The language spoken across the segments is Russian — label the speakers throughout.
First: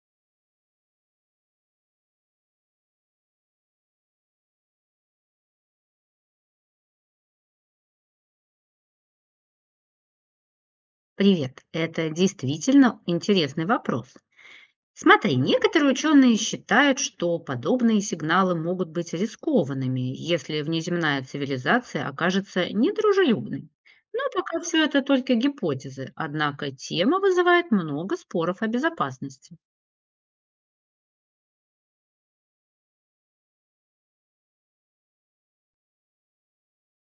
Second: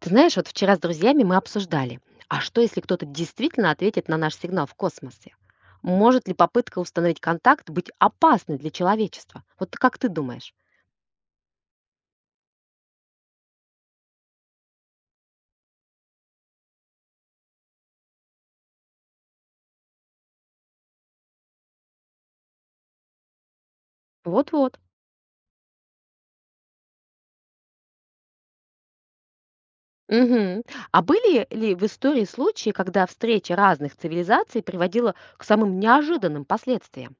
Speaker 1: Ты знаешь, вот вчера с друзьями мы обсуждали, а что если кто-то действительно ответит на наш сигнал в космосе? Может ли попытка установить контакт быть опасной для человечества? Вот как ты думаешь?
Speaker 2: Привет. Это действительно интересный вопрос. Смотри, некоторые ученые считают, что подобные сигналы могут быть рискованными, если внеземная цивилизация окажется недружелюбной. Но пока
Speaker 1: Вот-вот.
Speaker 2: все это только гипотезы, однако тема вызывает много споров о безопасности.
Speaker 1: Мгм. А были ли в истории случаи, когда встреча разных цивилизаций приводила к самым неожиданным последствиям?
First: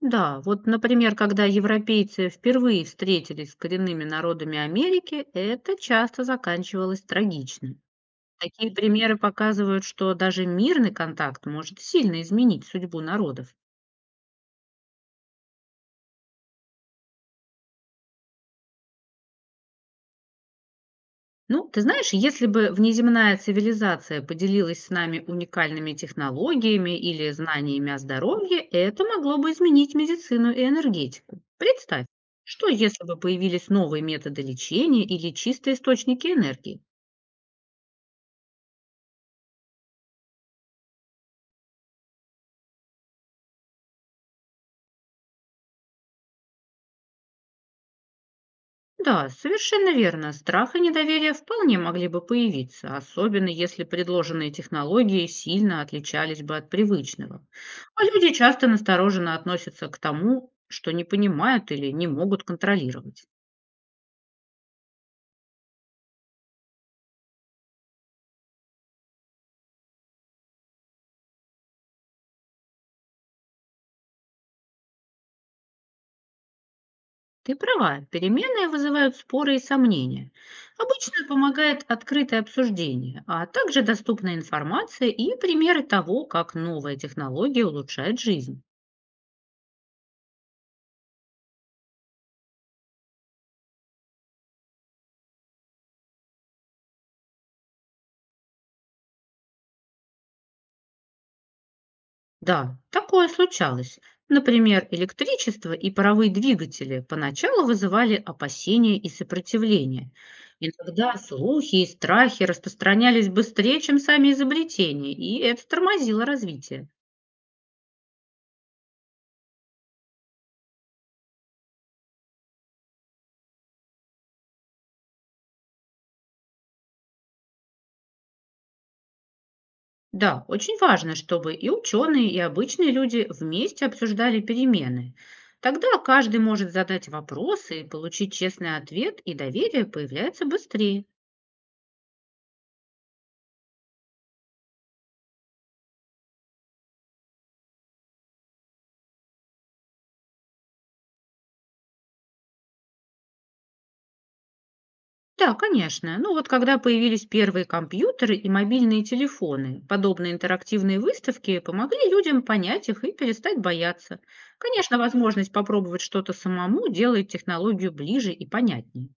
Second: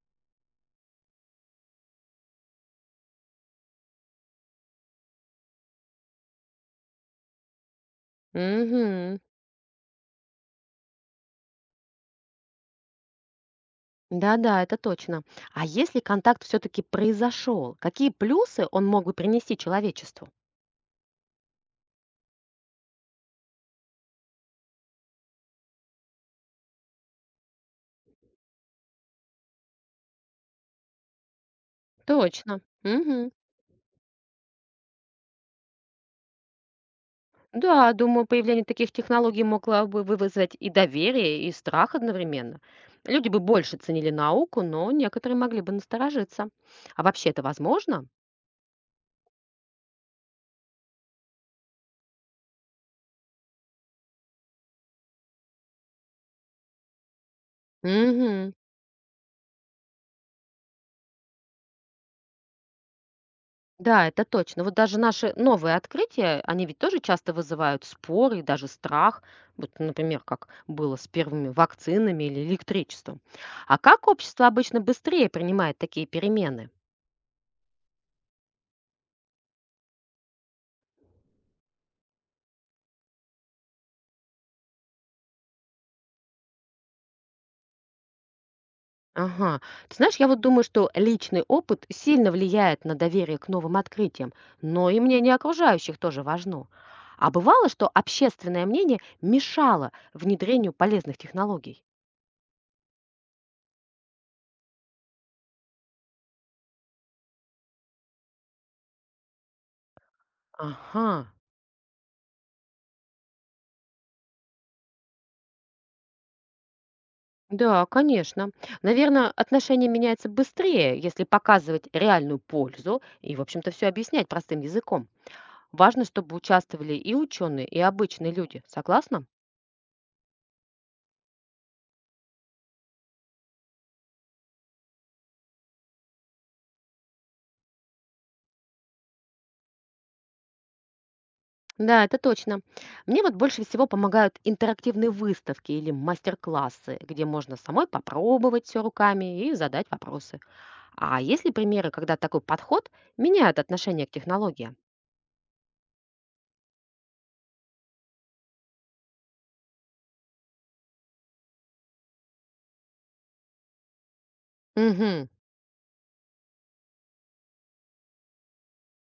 Speaker 2: Да, вот, например, когда европейцы впервые встретились с коренными народами Америки, это часто заканчивалось трагично. Такие примеры
Speaker 1: Угу.
Speaker 2: показывают, что даже мирный контакт может сильно изменить судьбу народов.
Speaker 1: Да-да, это точно. А если контакт все-таки произошел, какие плюсы он мог бы принести человечеству?
Speaker 2: Ну, ты знаешь, если бы внеземная цивилизация поделилась с нами уникальными технологиями или знаниями о здоровье, это могло бы изменить медицину и энергетику. Представь,
Speaker 1: Точно.
Speaker 2: что если бы
Speaker 1: Мгм.
Speaker 2: появились новые методы лечения или чистые источники энергии?
Speaker 1: Да, думаю, появление таких технологий могло бы вызвать и доверие, и страх одновременно. Люди бы больше ценили науку, но некоторые могли бы насторожиться. А вообще это возможно?
Speaker 2: Да, совершенно верно. Страх и недоверие вполне могли бы появиться, особенно если предложенные технологии сильно отличались бы от привычного. А люди
Speaker 1: Угу.
Speaker 2: часто настороженно относятся к тому, что не понимают или не могут контролировать.
Speaker 1: Да, это точно. Вот даже наши новые открытия, они ведь тоже часто вызывают споры и даже страх. Вот, например, как было с первыми вакцинами или электричеством. А как общество обычно быстрее принимает такие перемены?
Speaker 2: Ты права, переменные вызывают споры и сомнения. Обычно помогает открытое обсуждение, а также доступная информация и примеры того, как новая технология улучшает жизнь.
Speaker 1: Ага. Ты знаешь, я вот думаю, что личный опыт сильно влияет на доверие к новым открытиям, но и мнение окружающих тоже важно. А бывало, что общественное мнение мешало внедрению полезных технологий?
Speaker 2: Да, такое случалось. Например, электричество и паровые двигатели поначалу вызывали опасения и сопротивление. Иногда
Speaker 1: Ага.
Speaker 2: слухи и страхи распространялись быстрее, чем сами изобретения, и это тормозило развитие.
Speaker 1: Да, конечно. Наверное, отношение меняется быстрее, если показывать реальную пользу и, в общем-то, все объяснять простым языком. Важно, чтобы участвовали и ученые, и обычные люди. Согласна?
Speaker 2: Да, очень важно, чтобы и ученые, и обычные люди вместе обсуждали перемены. Тогда каждый может задать вопросы, получить честный ответ, и доверие появляется быстрее.
Speaker 1: Да, это точно. Мне вот больше всего помогают интерактивные выставки или мастер-классы, где можно самой попробовать все руками и задать вопросы. А есть ли примеры, когда такой подход меняет отношение к технологиям?
Speaker 2: Да, конечно. Ну вот когда появились первые компьютеры и мобильные телефоны, подобные интерактивные выставки помогли людям понять их и перестать бояться. Конечно,
Speaker 1: Угу.
Speaker 2: возможность попробовать что-то самому делает технологию ближе и понятнее.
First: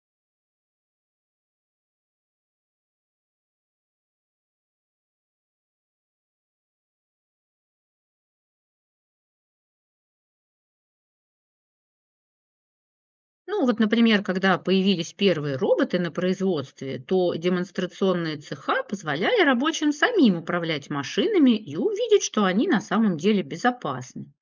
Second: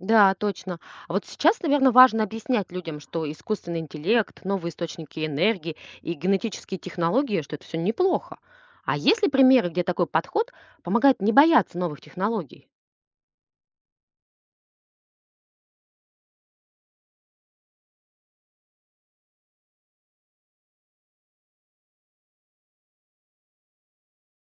Speaker 1: Да, точно. А вот сейчас, наверное, важно объяснять людям, что искусственный интеллект, новые источники энергии и генетические технологии, что это все неплохо. А есть ли примеры, где такой подход помогает не бояться новых технологий?
Speaker 2: Ну вот, например, когда появились первые роботы на производстве, то демонстрационные цеха позволяли рабочим самим управлять машинами и увидеть, что они на самом деле безопасны.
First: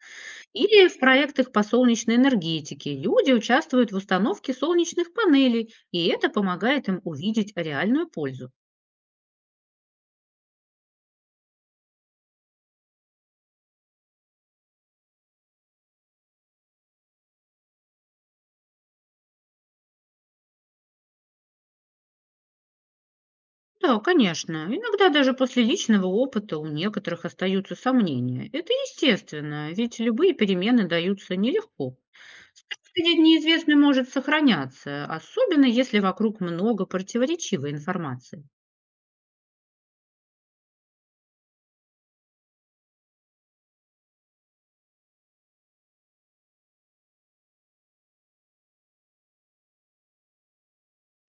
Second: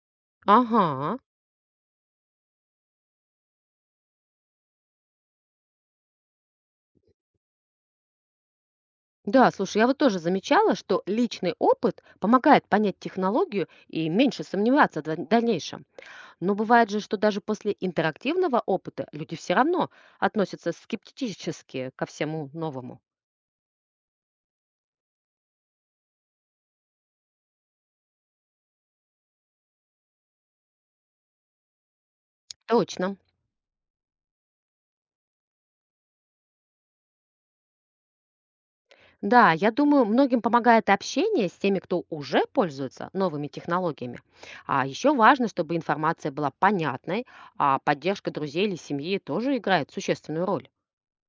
Speaker 2: Или в
Speaker 1: Ага.
Speaker 2: проектах по солнечной энергетике люди участвуют в установке солнечных панелей, и это помогает им увидеть реальную пользу.
Speaker 1: Да, слушай, я вот тоже замечала, что личный опыт помогает понять технологию и меньше сомневаться в дальнейшем. Но бывает же, что даже после интерактивного опыта люди все равно относятся скептически ко всему новому.
Speaker 2: Да, конечно, иногда даже после личного опыта у некоторых остаются сомнения. Это естественно, ведь любые перемены даются нелегко. Страх
Speaker 1: Точно.
Speaker 2: перед неизвестным может сохраняться, особенно если вокруг много противоречивой информации.
Speaker 1: Да, я думаю, многим помогает общение с теми, кто уже пользуется новыми технологиями. А еще важно, чтобы информация была понятной, а поддержка друзей или семьи тоже играет существенную роль.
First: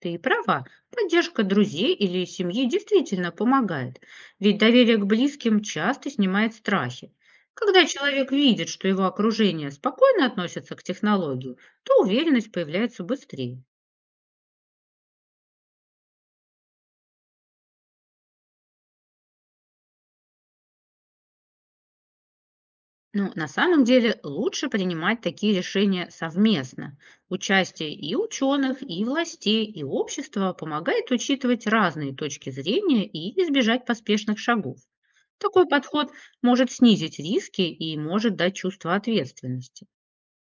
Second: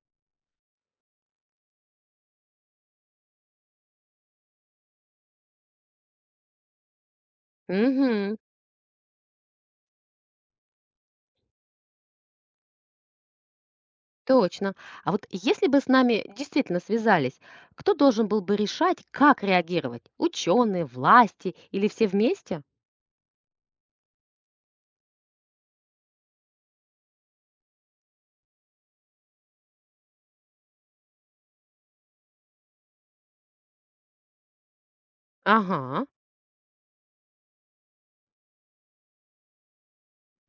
Speaker 2: Ты права, поддержка друзей или семьи действительно помогает, ведь доверие к близким часто снимает страхи. Когда человек
Speaker 1: Угу.
Speaker 2: видит, что его окружение спокойно относится к технологии, то уверенность появляется быстрее.
Speaker 1: Точно. А вот если бы с нами действительно связались, кто должен был бы решать, как реагировать? Ученые, власти или все вместе?
Speaker 2: Ну, на самом деле лучше принимать такие решения совместно. Участие и ученых, и властей, и общества помогает учитывать разные точки зрения и избежать поспешных шагов. Такой
Speaker 1: Ага.
Speaker 2: подход может снизить риски и может дать чувство ответственности.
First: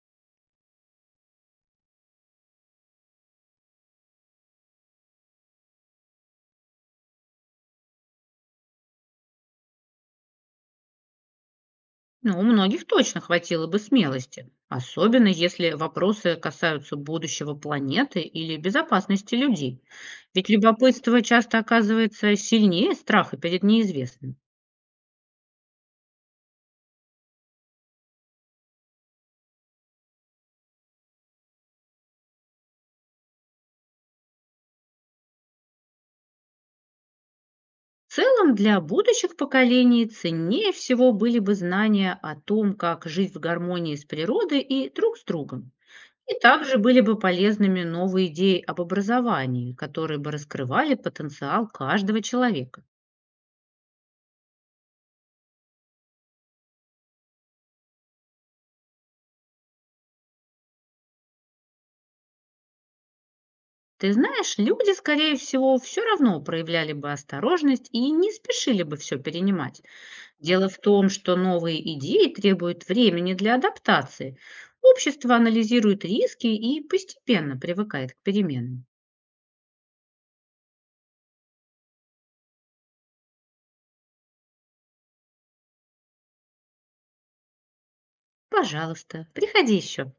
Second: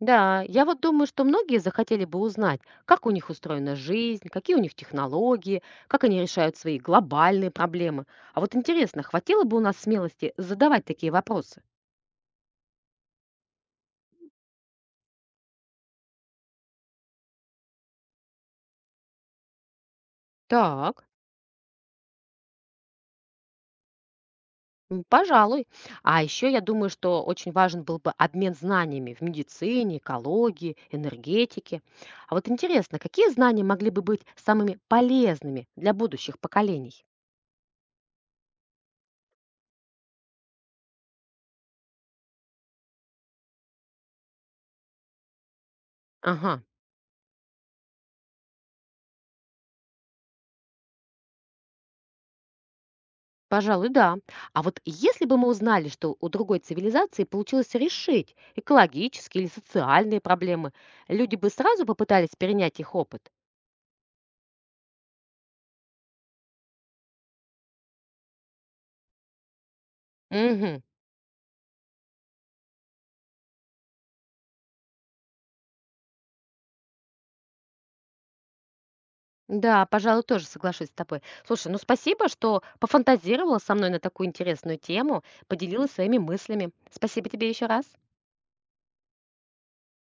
Speaker 1: Да, я вот думаю, что многие захотели бы узнать, как у них устроена жизнь, какие у них технологии, как они решают свои глобальные проблемы. А вот интересно, хватило бы у нас смелости задавать такие вопросы?
Speaker 2: Но у многих точно хватило бы смелости, особенно если вопросы касаются будущего планеты или безопасности людей. Ведь
Speaker 1: Так.
Speaker 2: любопытство часто оказывается сильнее страха перед неизвестным.
Speaker 1: Пожалуй. А еще я думаю, что очень важен был бы обмен знаниями в медицине, экологии, энергетике. А вот интересно, какие знания могли бы быть самыми полезными для будущих поколений?
Speaker 2: В целом, для будущих поколений ценнее всего были бы знания о том, как жить в гармонии с природой и друг с другом. И
Speaker 1: Ага,
Speaker 2: также были бы полезными новые идеи об образовании, которые бы раскрывали потенциал каждого человека.
Speaker 1: пожалуй, да. А вот если бы мы узнали, что у другой цивилизации получилось решить экологические или социальные проблемы, люди бы сразу попытались перенять их опыт?
Speaker 2: Ты знаешь, люди, скорее всего, все равно проявляли бы осторожность и не спешили бы все перенимать. Дело в
Speaker 1: Угу.
Speaker 2: том, что новые идеи требуют времени для адаптации. Общество анализирует риски и постепенно привыкает к переменам.
Speaker 1: Да, пожалуй, тоже соглашусь с тобой. Слушай, ну спасибо, что пофантазировала со мной на такую интересную тему, поделилась своими мыслями. Спасибо тебе еще раз.
Speaker 2: Пожалуйста, приходи еще.